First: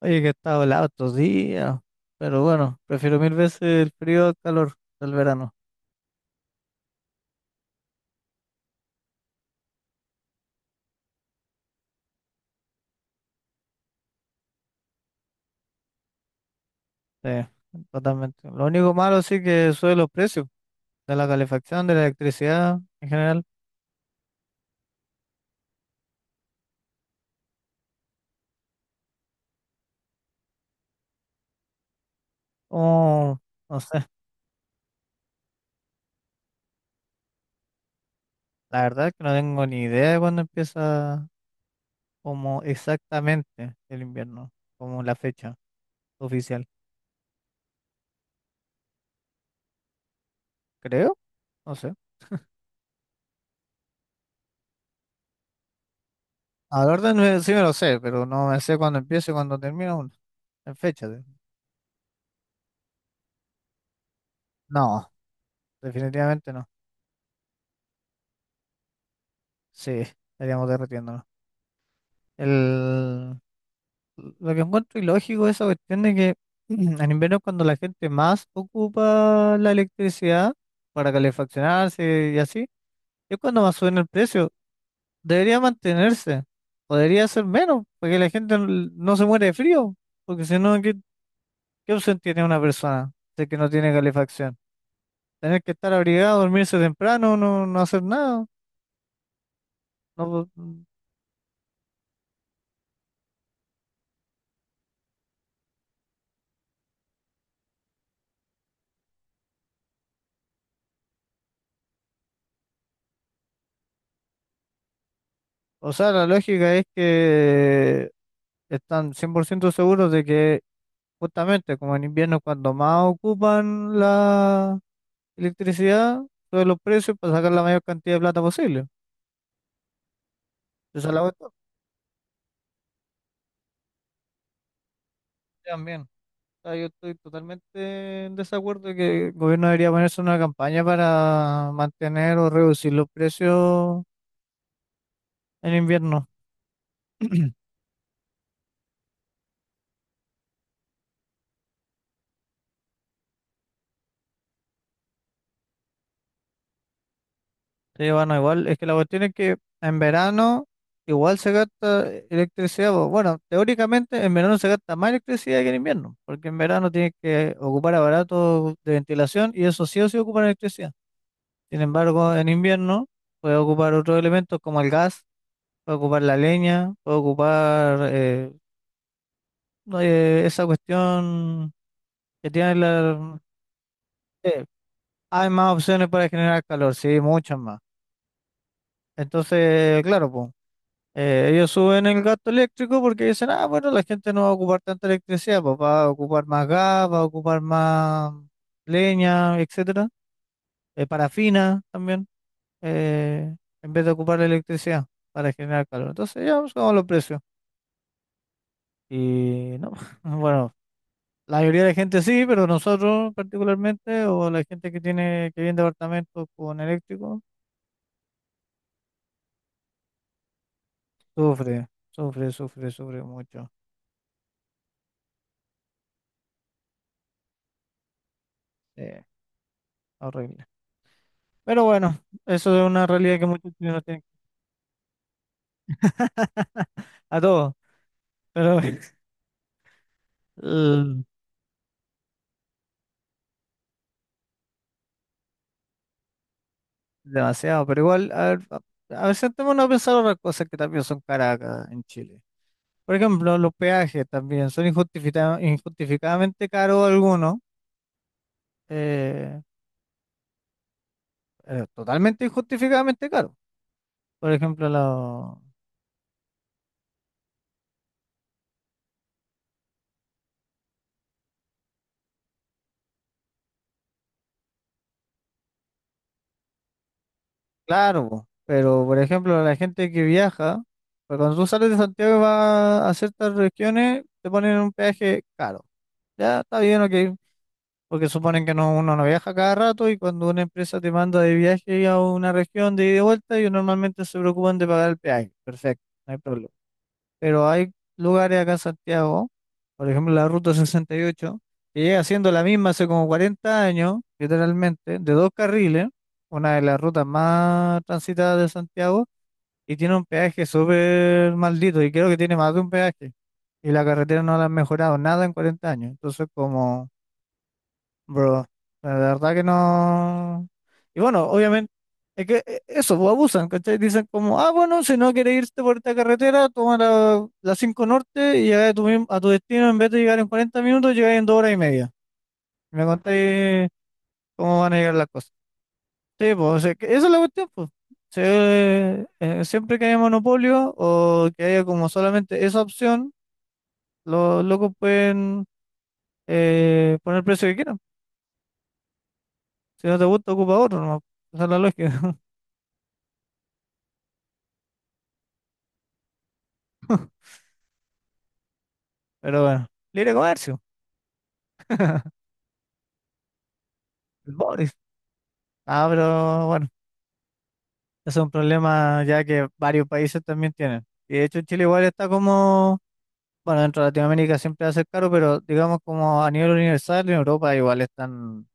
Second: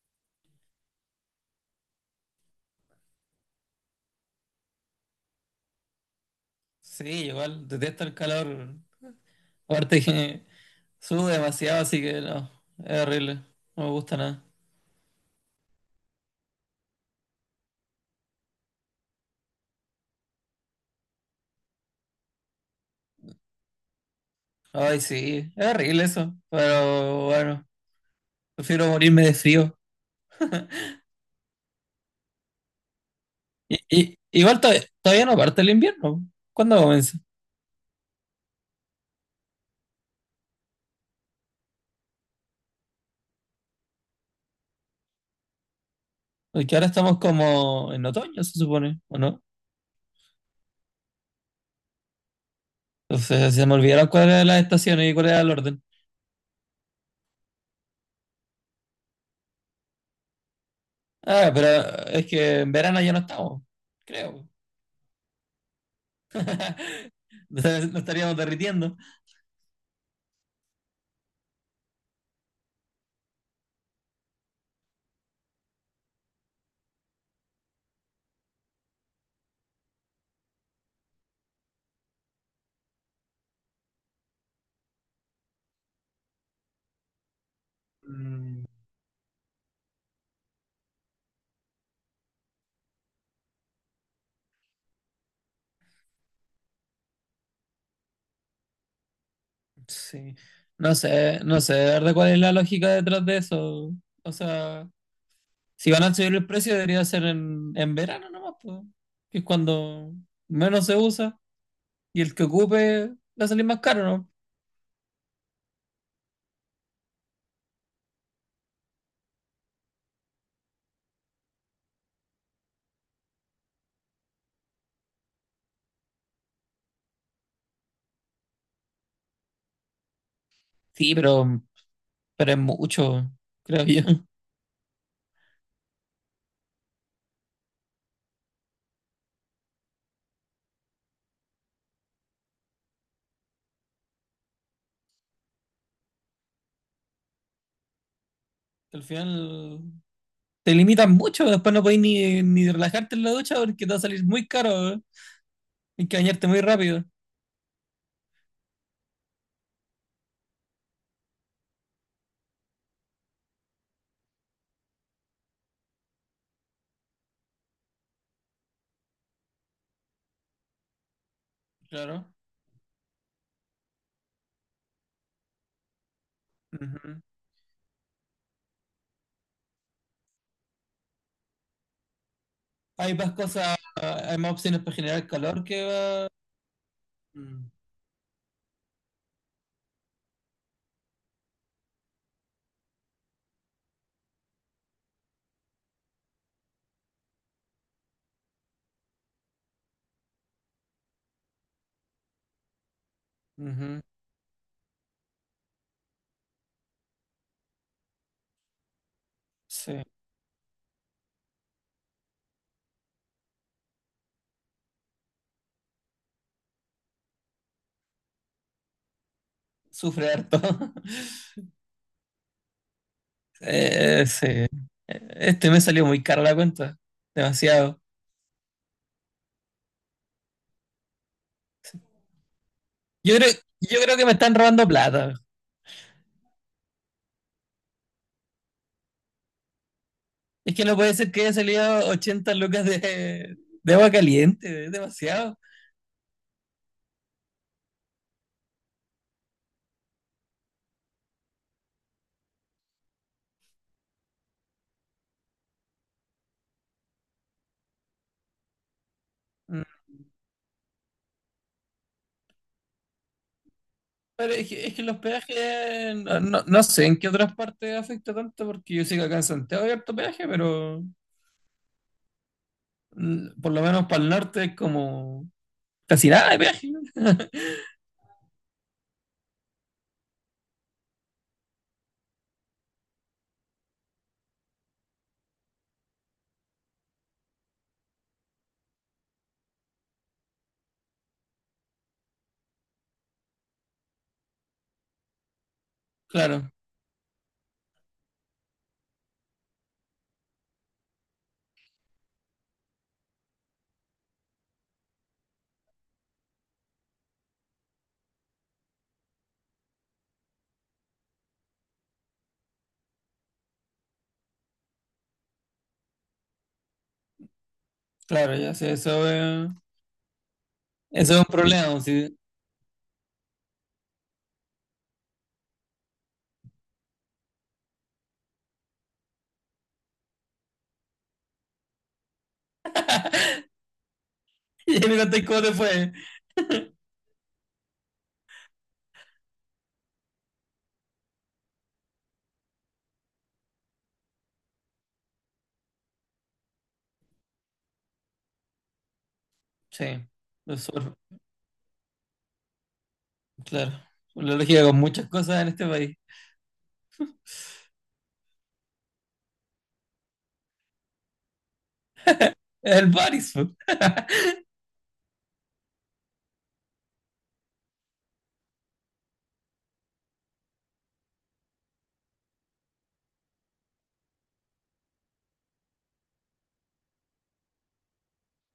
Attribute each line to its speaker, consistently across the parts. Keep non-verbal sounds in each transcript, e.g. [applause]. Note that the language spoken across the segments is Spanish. Speaker 1: Oye, que ha helado estos días, pero bueno, prefiero 1000 veces el frío al calor del verano.
Speaker 2: Sí, igual detesto el calor. Aparte que sube demasiado, así que no, es horrible. No me gusta nada.
Speaker 1: Sí, totalmente. Lo único malo, sí que suben los precios de la calefacción, de la electricidad en general.
Speaker 2: Ay, sí, es horrible eso. Pero bueno, prefiero morirme de frío.
Speaker 1: Oh,
Speaker 2: Y,
Speaker 1: no sé,
Speaker 2: y- igual to- Todavía no parte el invierno. ¿Cuándo comienza?
Speaker 1: la verdad es que no tengo ni idea de cuándo empieza como exactamente el invierno, como la fecha oficial.
Speaker 2: Porque ahora estamos como en otoño, se supone, ¿o no?
Speaker 1: Creo, no sé.
Speaker 2: Entonces se me olvidaron cuáles eran las estaciones y cuál era el orden.
Speaker 1: A la orden sí me lo sé, pero no me sé cuándo empieza y cuándo termina uno. En fecha.
Speaker 2: Ah, pero es que en verano ya no estamos, creo.
Speaker 1: No, definitivamente no.
Speaker 2: [laughs] Nos estaríamos derritiendo.
Speaker 1: Sí, estaríamos derretiendo. El, lo que encuentro ilógico es esa cuestión de que [clears throat] en invierno es cuando la gente más ocupa la electricidad para calefaccionarse y así, es cuando más suben el precio. Debería mantenerse, podría ser menos, porque la gente
Speaker 2: Mm.
Speaker 1: no se muere de frío, porque si no, ¿qué, qué opción tiene una persona de que no tiene calefacción? Tener que estar abrigado, dormirse temprano, no hacer nada.
Speaker 2: Sí.
Speaker 1: No,
Speaker 2: No sé, no sé, de verdad, cuál es la lógica detrás de eso. O sea, si van a subir el precio, debería ser en verano nomás, po, que es cuando menos se usa y el que ocupe va a salir más caro, ¿no?
Speaker 1: o sea, la lógica es que están 100% seguros de que, justamente, como en invierno, cuando más ocupan la electricidad, suben los precios para sacar la mayor cantidad de plata posible. Esa es
Speaker 2: Sí,
Speaker 1: la cuestión.
Speaker 2: pero es mucho, creo yo. [laughs]
Speaker 1: También. O sea, yo estoy totalmente en desacuerdo de que el gobierno debería ponerse una campaña para mantener o reducir los precios en invierno. [clears throat]
Speaker 2: Al final te limitan mucho, después no podés ni relajarte en la ducha porque te va a salir muy caro, ¿eh? Hay que bañarte muy rápido.
Speaker 1: Sí, bueno, igual, es que la cuestión es que en verano igual se gasta electricidad. Bueno, teóricamente en verano se gasta más electricidad que en invierno, porque en verano tienes que ocupar aparatos de ventilación y eso sí o sí ocupa electricidad. Sin
Speaker 2: Claro.
Speaker 1: embargo, en invierno puede ocupar otros elementos como el gas, puede ocupar la leña, puede
Speaker 2: Ujú.
Speaker 1: ocupar no, esa cuestión que tiene
Speaker 2: Hay más
Speaker 1: la...
Speaker 2: cosas, hay más
Speaker 1: eh,
Speaker 2: opciones para generar
Speaker 1: hay
Speaker 2: calor
Speaker 1: más
Speaker 2: que
Speaker 1: opciones para
Speaker 2: va.
Speaker 1: generar calor, sí, muchas
Speaker 2: mm,
Speaker 1: más. Entonces, claro, pues. Ellos suben el gasto eléctrico porque dicen, ah, bueno, la gente no va a ocupar tanta electricidad, pues va a ocupar más gas, va a ocupar más leña, etcétera, parafina también, eh, en
Speaker 2: ujú.
Speaker 1: vez de ocupar la electricidad para generar calor. Entonces ya buscamos los precios. Y no,
Speaker 2: Sí,
Speaker 1: [laughs] bueno, la mayoría de la gente sí, pero nosotros particularmente, o la gente que tiene, que vive en departamentos con eléctrico,
Speaker 2: sufre harto. [laughs]
Speaker 1: sufre, sufre, sufre, sufre mucho.
Speaker 2: Eh, sí. Eh, Este me salió muy caro la cuenta. Demasiado.
Speaker 1: Eh, horrible. Pero bueno, eso es una
Speaker 2: Yo
Speaker 1: realidad que
Speaker 2: creo,
Speaker 1: muchos
Speaker 2: yo
Speaker 1: chilenos
Speaker 2: creo
Speaker 1: tienen.
Speaker 2: que me están robando plata.
Speaker 1: [laughs] A todos, pero [laughs]
Speaker 2: Es que no puede
Speaker 1: el-
Speaker 2: ser que haya salido 80 lucas de agua caliente. Es demasiado.
Speaker 1: demasiado. Pero igual, a ver, a ver, sentémonos a pensar otras cosas que también son caras acá en Chile. Por ejemplo, los peajes también son injustificadamente caros algunos, eh, totalmente injustificadamente caros. Por
Speaker 2: Pero es que,
Speaker 1: ejemplo,
Speaker 2: es que el
Speaker 1: los...
Speaker 2: hospedaje, no, no, no sé en qué otras partes afecta tanto, porque yo sé que acá en Santiago hay harto peaje, pero por lo menos para el norte es como casi nada de peaje. [laughs]
Speaker 1: Claro, po, pero por ejemplo, la gente que viaja, pues cuando tú sales de Santiago y vas a ciertas regiones, te ponen un peaje caro. Ya está bien, ok, porque suponen que no, uno no viaja cada rato, y cuando una empresa te manda de viaje a una región de ida y de vuelta, ellos normalmente se preocupan de pagar el peaje. Perfecto, no hay problema.
Speaker 2: Claro,
Speaker 1: Pero hay lugares acá en Santiago, por ejemplo la Ruta 68, que llega siendo la misma hace como 40 años, literalmente, de dos carriles, una de las rutas más transitadas de Santiago, y tiene un peaje súper maldito, y creo que tiene más de un peaje. Y la carretera no la han mejorado nada en 40 años. Entonces, como
Speaker 2: claro,
Speaker 1: bro,
Speaker 2: ya sé,
Speaker 1: la
Speaker 2: eso,
Speaker 1: verdad que
Speaker 2: es-
Speaker 1: no. Y
Speaker 2: eso es
Speaker 1: bueno,
Speaker 2: un
Speaker 1: obviamente,
Speaker 2: problema. Pues, sí.
Speaker 1: es que eso, pues, abusan, ¿cachai? Dicen como, ah, bueno, si no quieres irte por esta carretera, toma la 5 Norte y llegas a tu, a tu destino, en vez de llegar en 40 minutos, llegas en 2 horas y media. Y me contáis cómo
Speaker 2: [laughs]
Speaker 1: van a
Speaker 2: Y
Speaker 1: llegar
Speaker 2: me
Speaker 1: las
Speaker 2: contáis
Speaker 1: cosas.
Speaker 2: cómo te fue.
Speaker 1: Sí, pues, o sea, que esa es la cuestión, pues. Sí, siempre que haya monopolio o que haya como solamente esa opción, los locos pueden poner el precio que quieran. Si
Speaker 2: Sí,
Speaker 1: no te gusta,
Speaker 2: lo
Speaker 1: ocupa otro,
Speaker 2: sur,
Speaker 1: ¿no? Esa es la lógica. [laughs]
Speaker 2: claro. La lógica con muchas cosas en este país.
Speaker 1: Pero bueno, libre comercio,
Speaker 2: Es el Baris, po. [laughs]
Speaker 1: el Boris. Ah, pero bueno, ese es un problema ya que varios países también tienen. Y de hecho Chile igual está como, bueno, dentro de Latinoamérica siempre va a ser caro, pero digamos como a nivel universal en Europa igual están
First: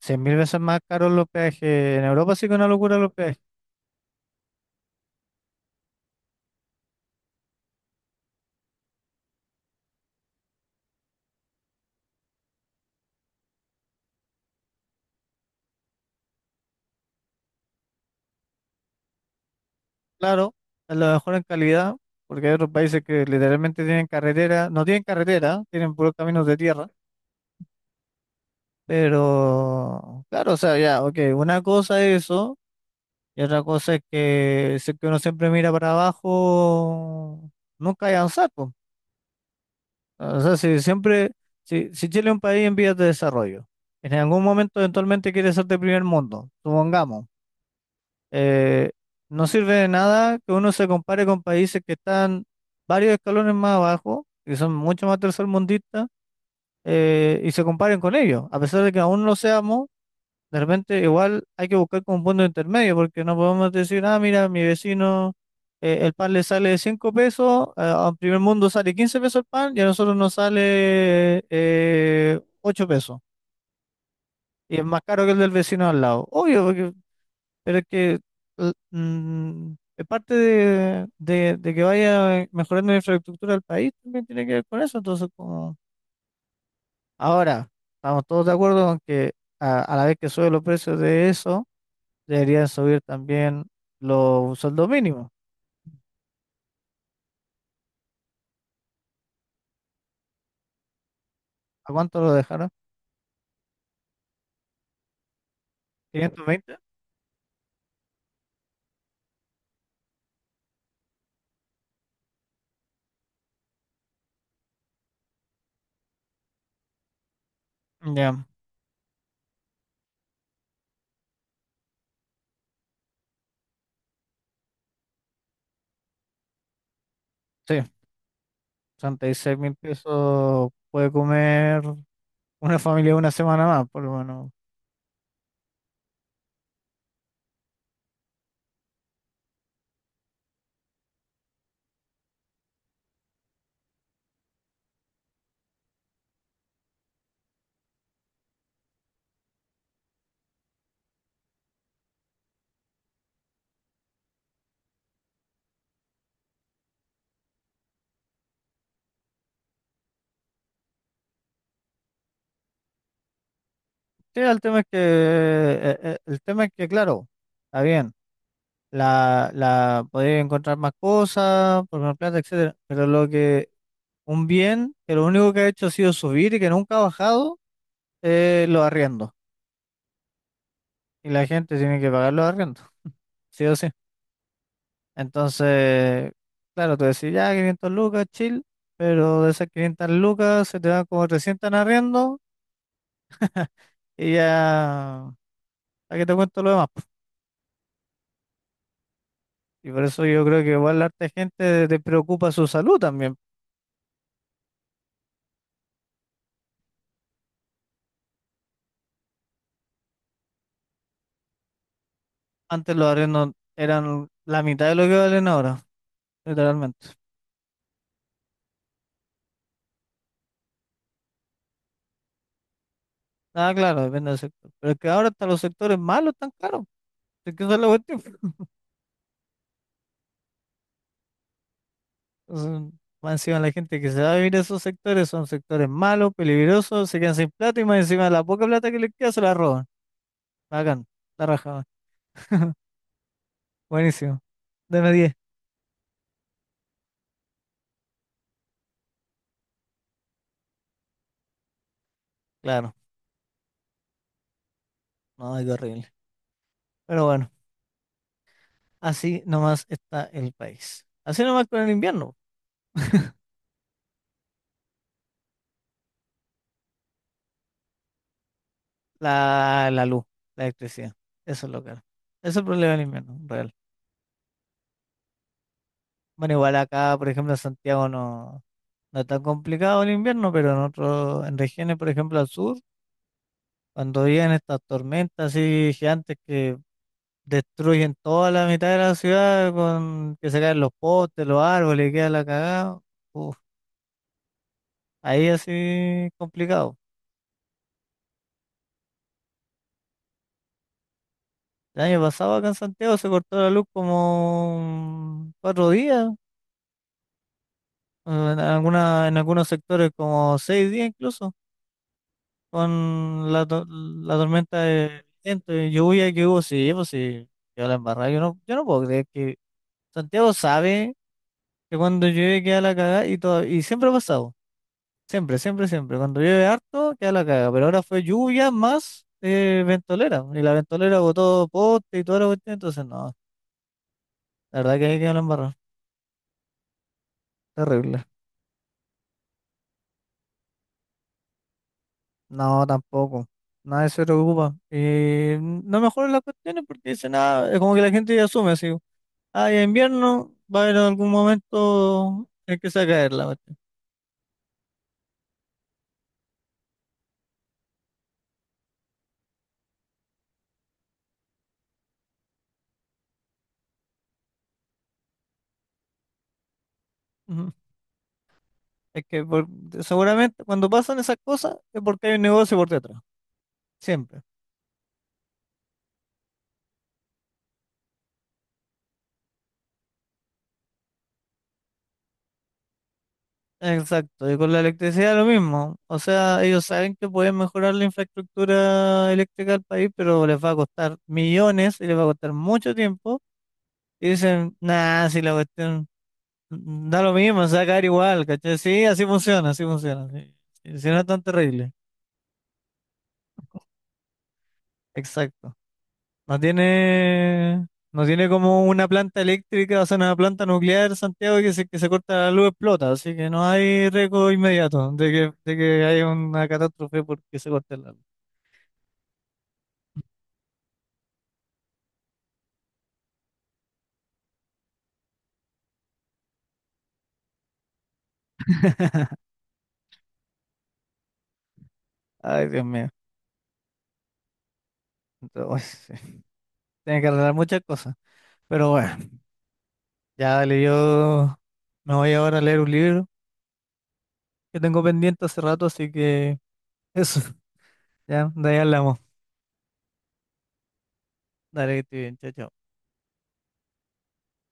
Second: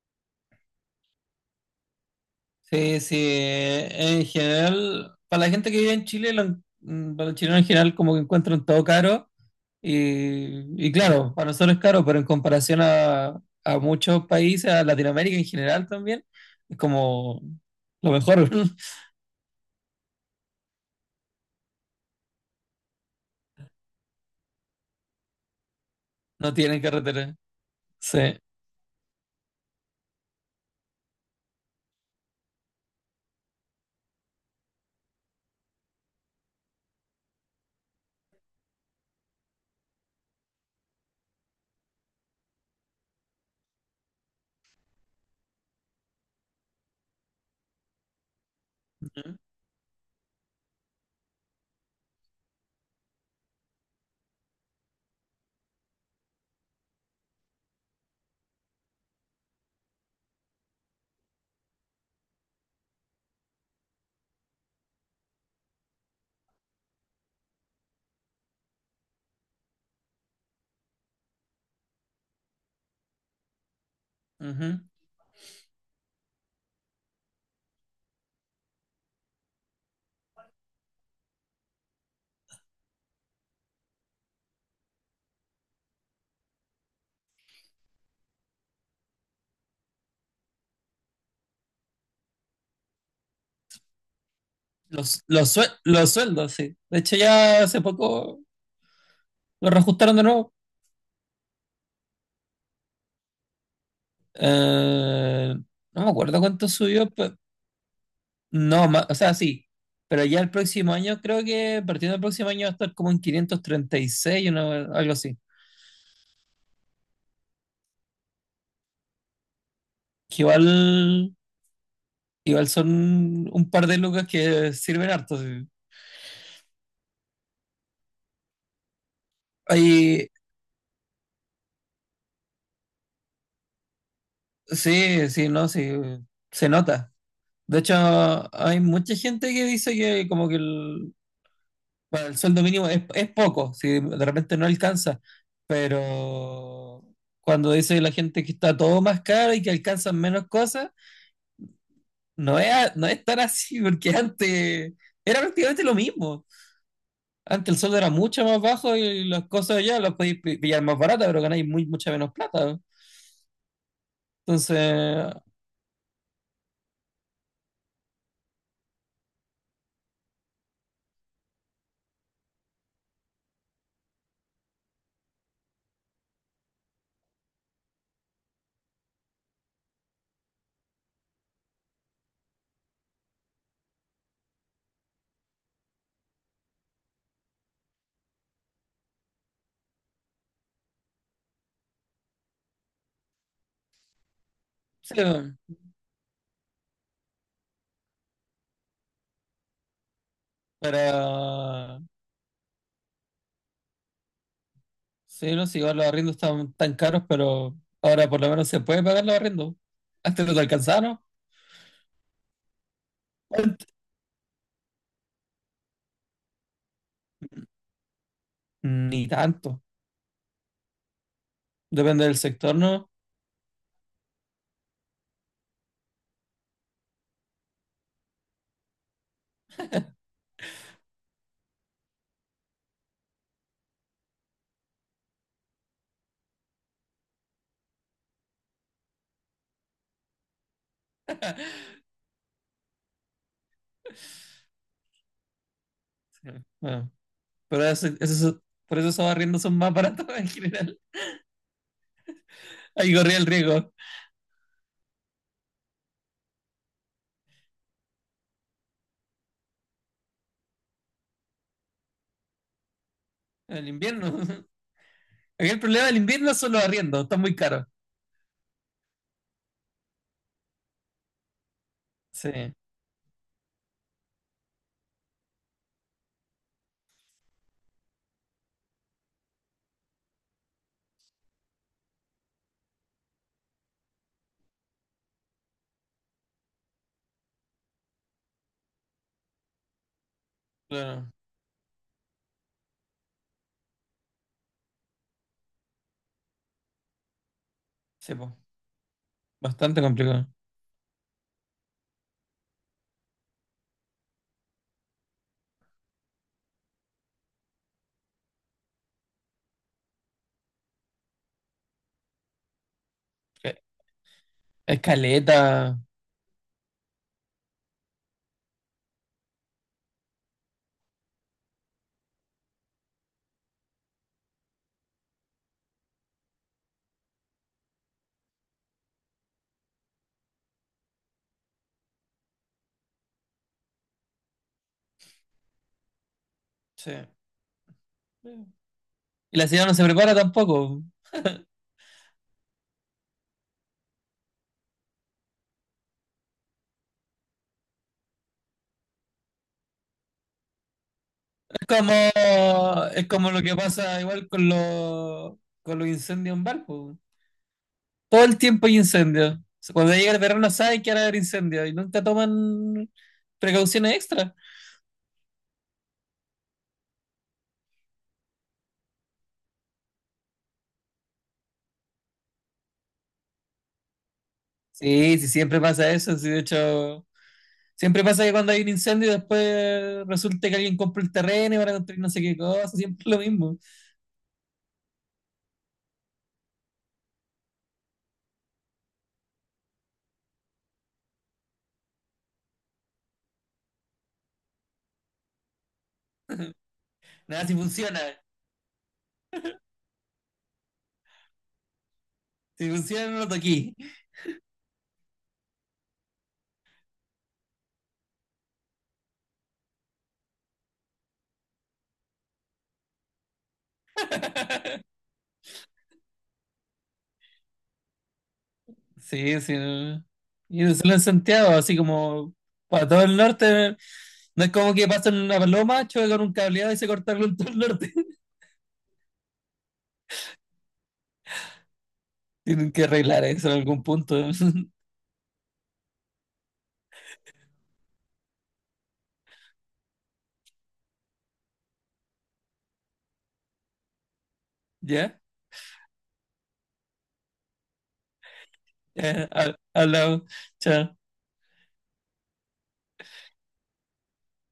Speaker 1: 100 mil veces más caros los peajes. En Europa sí que es una locura
Speaker 2: Sí,
Speaker 1: los
Speaker 2: sí,
Speaker 1: peajes.
Speaker 2: en general, para la gente que vive en Chile, para los chilenos en general como que encuentran todo caro y claro, para nosotros es caro, pero en comparación a muchos países, a Latinoamérica en general también, es como lo mejor. [laughs]
Speaker 1: Claro, a lo mejor en calidad, porque hay otros países que literalmente tienen carretera, no tienen carretera, tienen puros caminos
Speaker 2: No
Speaker 1: de
Speaker 2: tienen
Speaker 1: tierra.
Speaker 2: carretera. Sí.
Speaker 1: Pero, claro, o sea, ya, ok, una cosa es eso, y otra cosa es que si es que uno siempre mira para abajo, nunca hay avanzar, po. O sea, si siempre, si Chile es un país en vías de desarrollo, en algún momento eventualmente quiere ser de primer mundo, supongamos, eh,
Speaker 2: Ujú,
Speaker 1: no sirve de nada que uno se compare con países que están varios escalones más abajo, que son mucho más tercermundistas, y se comparen con ellos, a pesar de que aún no seamos. De repente, igual hay que buscar como un punto intermedio, porque no podemos decir, ah, mira, mi vecino, el pan le sale 5 pesos, a primer mundo sale 15 pesos el pan, y a nosotros nos sale 8 pesos. Y
Speaker 2: ujú.
Speaker 1: es más caro que el del vecino al lado. Obvio, porque, pero es que es parte de que vaya mejorando la infraestructura del país, también tiene que ver con eso. Entonces, como ahora, estamos todos de acuerdo con que a la vez que suben los precios de eso, deberían subir también los sueldos
Speaker 2: Los,
Speaker 1: mínimos.
Speaker 2: los, sue- los sueldos, sí. De hecho, ya hace poco lo reajustaron de nuevo.
Speaker 1: ¿A cuánto lo dejaron?
Speaker 2: Eh, no me acuerdo
Speaker 1: ¿quinientos
Speaker 2: cuánto
Speaker 1: veinte?
Speaker 2: subió. No, ma- o sea, Sí, pero ya el próximo año, creo que partiendo del próximo año va a estar como en 536, una- algo así.
Speaker 1: Ya,
Speaker 2: Que igual, igual son un par de lucas que sirven harto. Sí.
Speaker 1: sí, sesenta y seis mil
Speaker 2: Hay-
Speaker 1: pesos puede comer una familia una semana más, por lo menos.
Speaker 2: sí, sí, no, sí, se nota. De hecho, hay mucha gente que dice que como que el, bueno, el sueldo mínimo es poco, si de repente no alcanza, pero cuando dice la gente que está todo más caro y que alcanzan menos cosas. No es tan así, porque antes era prácticamente lo mismo. Antes el sueldo era mucho más bajo y las cosas allá las podéis pi- pillar más baratas, pero ganáis muy, mucha menos plata.
Speaker 1: Sí, el tema es que,
Speaker 2: Entonces,
Speaker 1: el tema es que, claro, está bien, la podría encontrar más cosas, por más plata, etcétera, pero lo que, un bien que lo único que ha hecho ha sido subir y que nunca ha bajado, los arriendos. Y la gente tiene que pagar los arriendos, sí o sí. Entonces, claro, tú decís, ya, 500 lucas, chill, pero de esas 500 lucas se te dan como 300 en arriendo y
Speaker 2: sí,
Speaker 1: ya, ¿para qué te cuento lo demás, po? Y por eso yo creo que igual la harta gente te
Speaker 2: para...
Speaker 1: preocupa su salud también.
Speaker 2: Sí, no sé, igual los arriendos están tan caros, pero ahora por lo menos se puede pagar los arriendos. Antes no te alcanzaron.
Speaker 1: Antes los arriendos eran la mitad de lo que valen ahora, literalmente.
Speaker 2: Ni tanto. Depende del sector, ¿no?
Speaker 1: Ah, claro, depende del sector. Pero es que ahora hasta los sectores malos están caros. Es que eso es la cuestión. Entonces, más encima la gente que se va a vivir a esos sectores son sectores malos, peligrosos, se quedan sin plata y más encima la poca plata que les queda se la roban. Bacán, la raja, weón. [laughs] Buenísimo. Deme 10,
Speaker 2: Sí. Bueno, pero por eso esos arriendos son más baratos [laughs] en general.
Speaker 1: claro.
Speaker 2: Ahí corría el riesgo.
Speaker 1: No, qué horrible. Pero bueno, así nomás está el país. Así nomás con el invierno. [laughs]
Speaker 2: En invierno. Aquí el problema del invierno son los arriendos, están muy caros.
Speaker 1: La luz, la electricidad. Eso es lo que, eso
Speaker 2: Sí,
Speaker 1: es el problema del invierno, real. Bueno, igual acá, por ejemplo, en Santiago no, no es tan complicado el invierno, pero en otros, en regiones, por ejemplo, al sur, cuando vienen estas tormentas así gigantes que destruyen toda la mitad de la ciudad, con que se caen los
Speaker 2: claro.
Speaker 1: postes, los árboles, y queda la cagada. Ahí así complicado.
Speaker 2: Sí, po. Bastante complicado.
Speaker 1: El año pasado acá en Santiago se cortó la luz como 4 días, en alguna, en algunos sectores como 6 días incluso, con la,
Speaker 2: Eh,
Speaker 1: la tormenta de viento y
Speaker 2: Escaleta.
Speaker 1: lluvia que hubo, sí, pues sí, quedó la embarrada. Yo no puedo creer que Santiago sabe que cuando llueve queda la cagada y todo, y siempre ha pasado, siempre, siempre, siempre. Cuando llueve harto queda la cagada, pero ahora fue lluvia más ventolera, y la ventolera botó poste y toda la cuestión, entonces no. La verdad que ahí quedó la embarrada.
Speaker 2: Sí.
Speaker 1: Terrible.
Speaker 2: Y la ciudad no se prepara tampoco.
Speaker 1: No, tampoco. Nadie se preocupa. Y no mejoran las cuestiones porque dice nada. Es como que la gente ya asume así. Ah, ya invierno va a haber algún
Speaker 2: Es como,
Speaker 1: momento en que se va a
Speaker 2: es
Speaker 1: caer la
Speaker 2: como lo que
Speaker 1: cuestión.
Speaker 2: pasa igual con con los incendios en barco. Todo el tiempo hay incendios. Cuando llega el verano saben que van a haber incendios y nunca toman precauciones extra.
Speaker 1: Ujú. Es que seguramente cuando pasan esas cosas es porque hay un negocio por detrás. Siempre.
Speaker 2: Sí, sí, siempre pasa eso. Sí, de hecho, siempre pasa que cuando hay un incendio y después resulta que alguien compra el terreno y van a construir no sé qué cosa, siempre lo mismo.
Speaker 1: Exacto. Y con la electricidad lo mismo. O sea, ellos saben que pueden mejorar la infraestructura eléctrica del país, pero les va a costar millones y les va a costar mucho tiempo. Y dicen, nah, si la cuestión, mm, da lo mismo,
Speaker 2: Nada, si
Speaker 1: se va a caer
Speaker 2: funciona,
Speaker 1: igual, ¿cachai? Sí, así funciona, así funciona. Sí, sí, sí, no es tan terrible.
Speaker 2: si funciona no lo toqué.
Speaker 1: Exacto. No tiene, no tiene como una planta eléctrica, o sea, una planta nuclear, Santiago, que se corta la luz explota, así que no hay riesgo inmediato de que haya una catástrofe porque se corte la luz.
Speaker 2: Sí, sí, no. Y no solo en Santiago, así como para todo el norte, no es como que pasan una paloma, choque con un cableado y se cortaron en todo el norte. [laughs]
Speaker 1: [laughs] Ay, Dios
Speaker 2: Tienen que
Speaker 1: mío.
Speaker 2: arreglar eso en algún punto. [laughs]
Speaker 1: Entonces, uy, sí. Tiene que arreglar muchas cosas. Pero bueno, ya dale, yo me voy ahora a leer un libro que tengo
Speaker 2: ¿Ya?
Speaker 1: pendiente hace rato, así que eso, [laughs] ya, de ahí hablamos.
Speaker 2: Ya, ha- hablamos. Chao.
Speaker 1: Dale, que estés bien, chao, chao.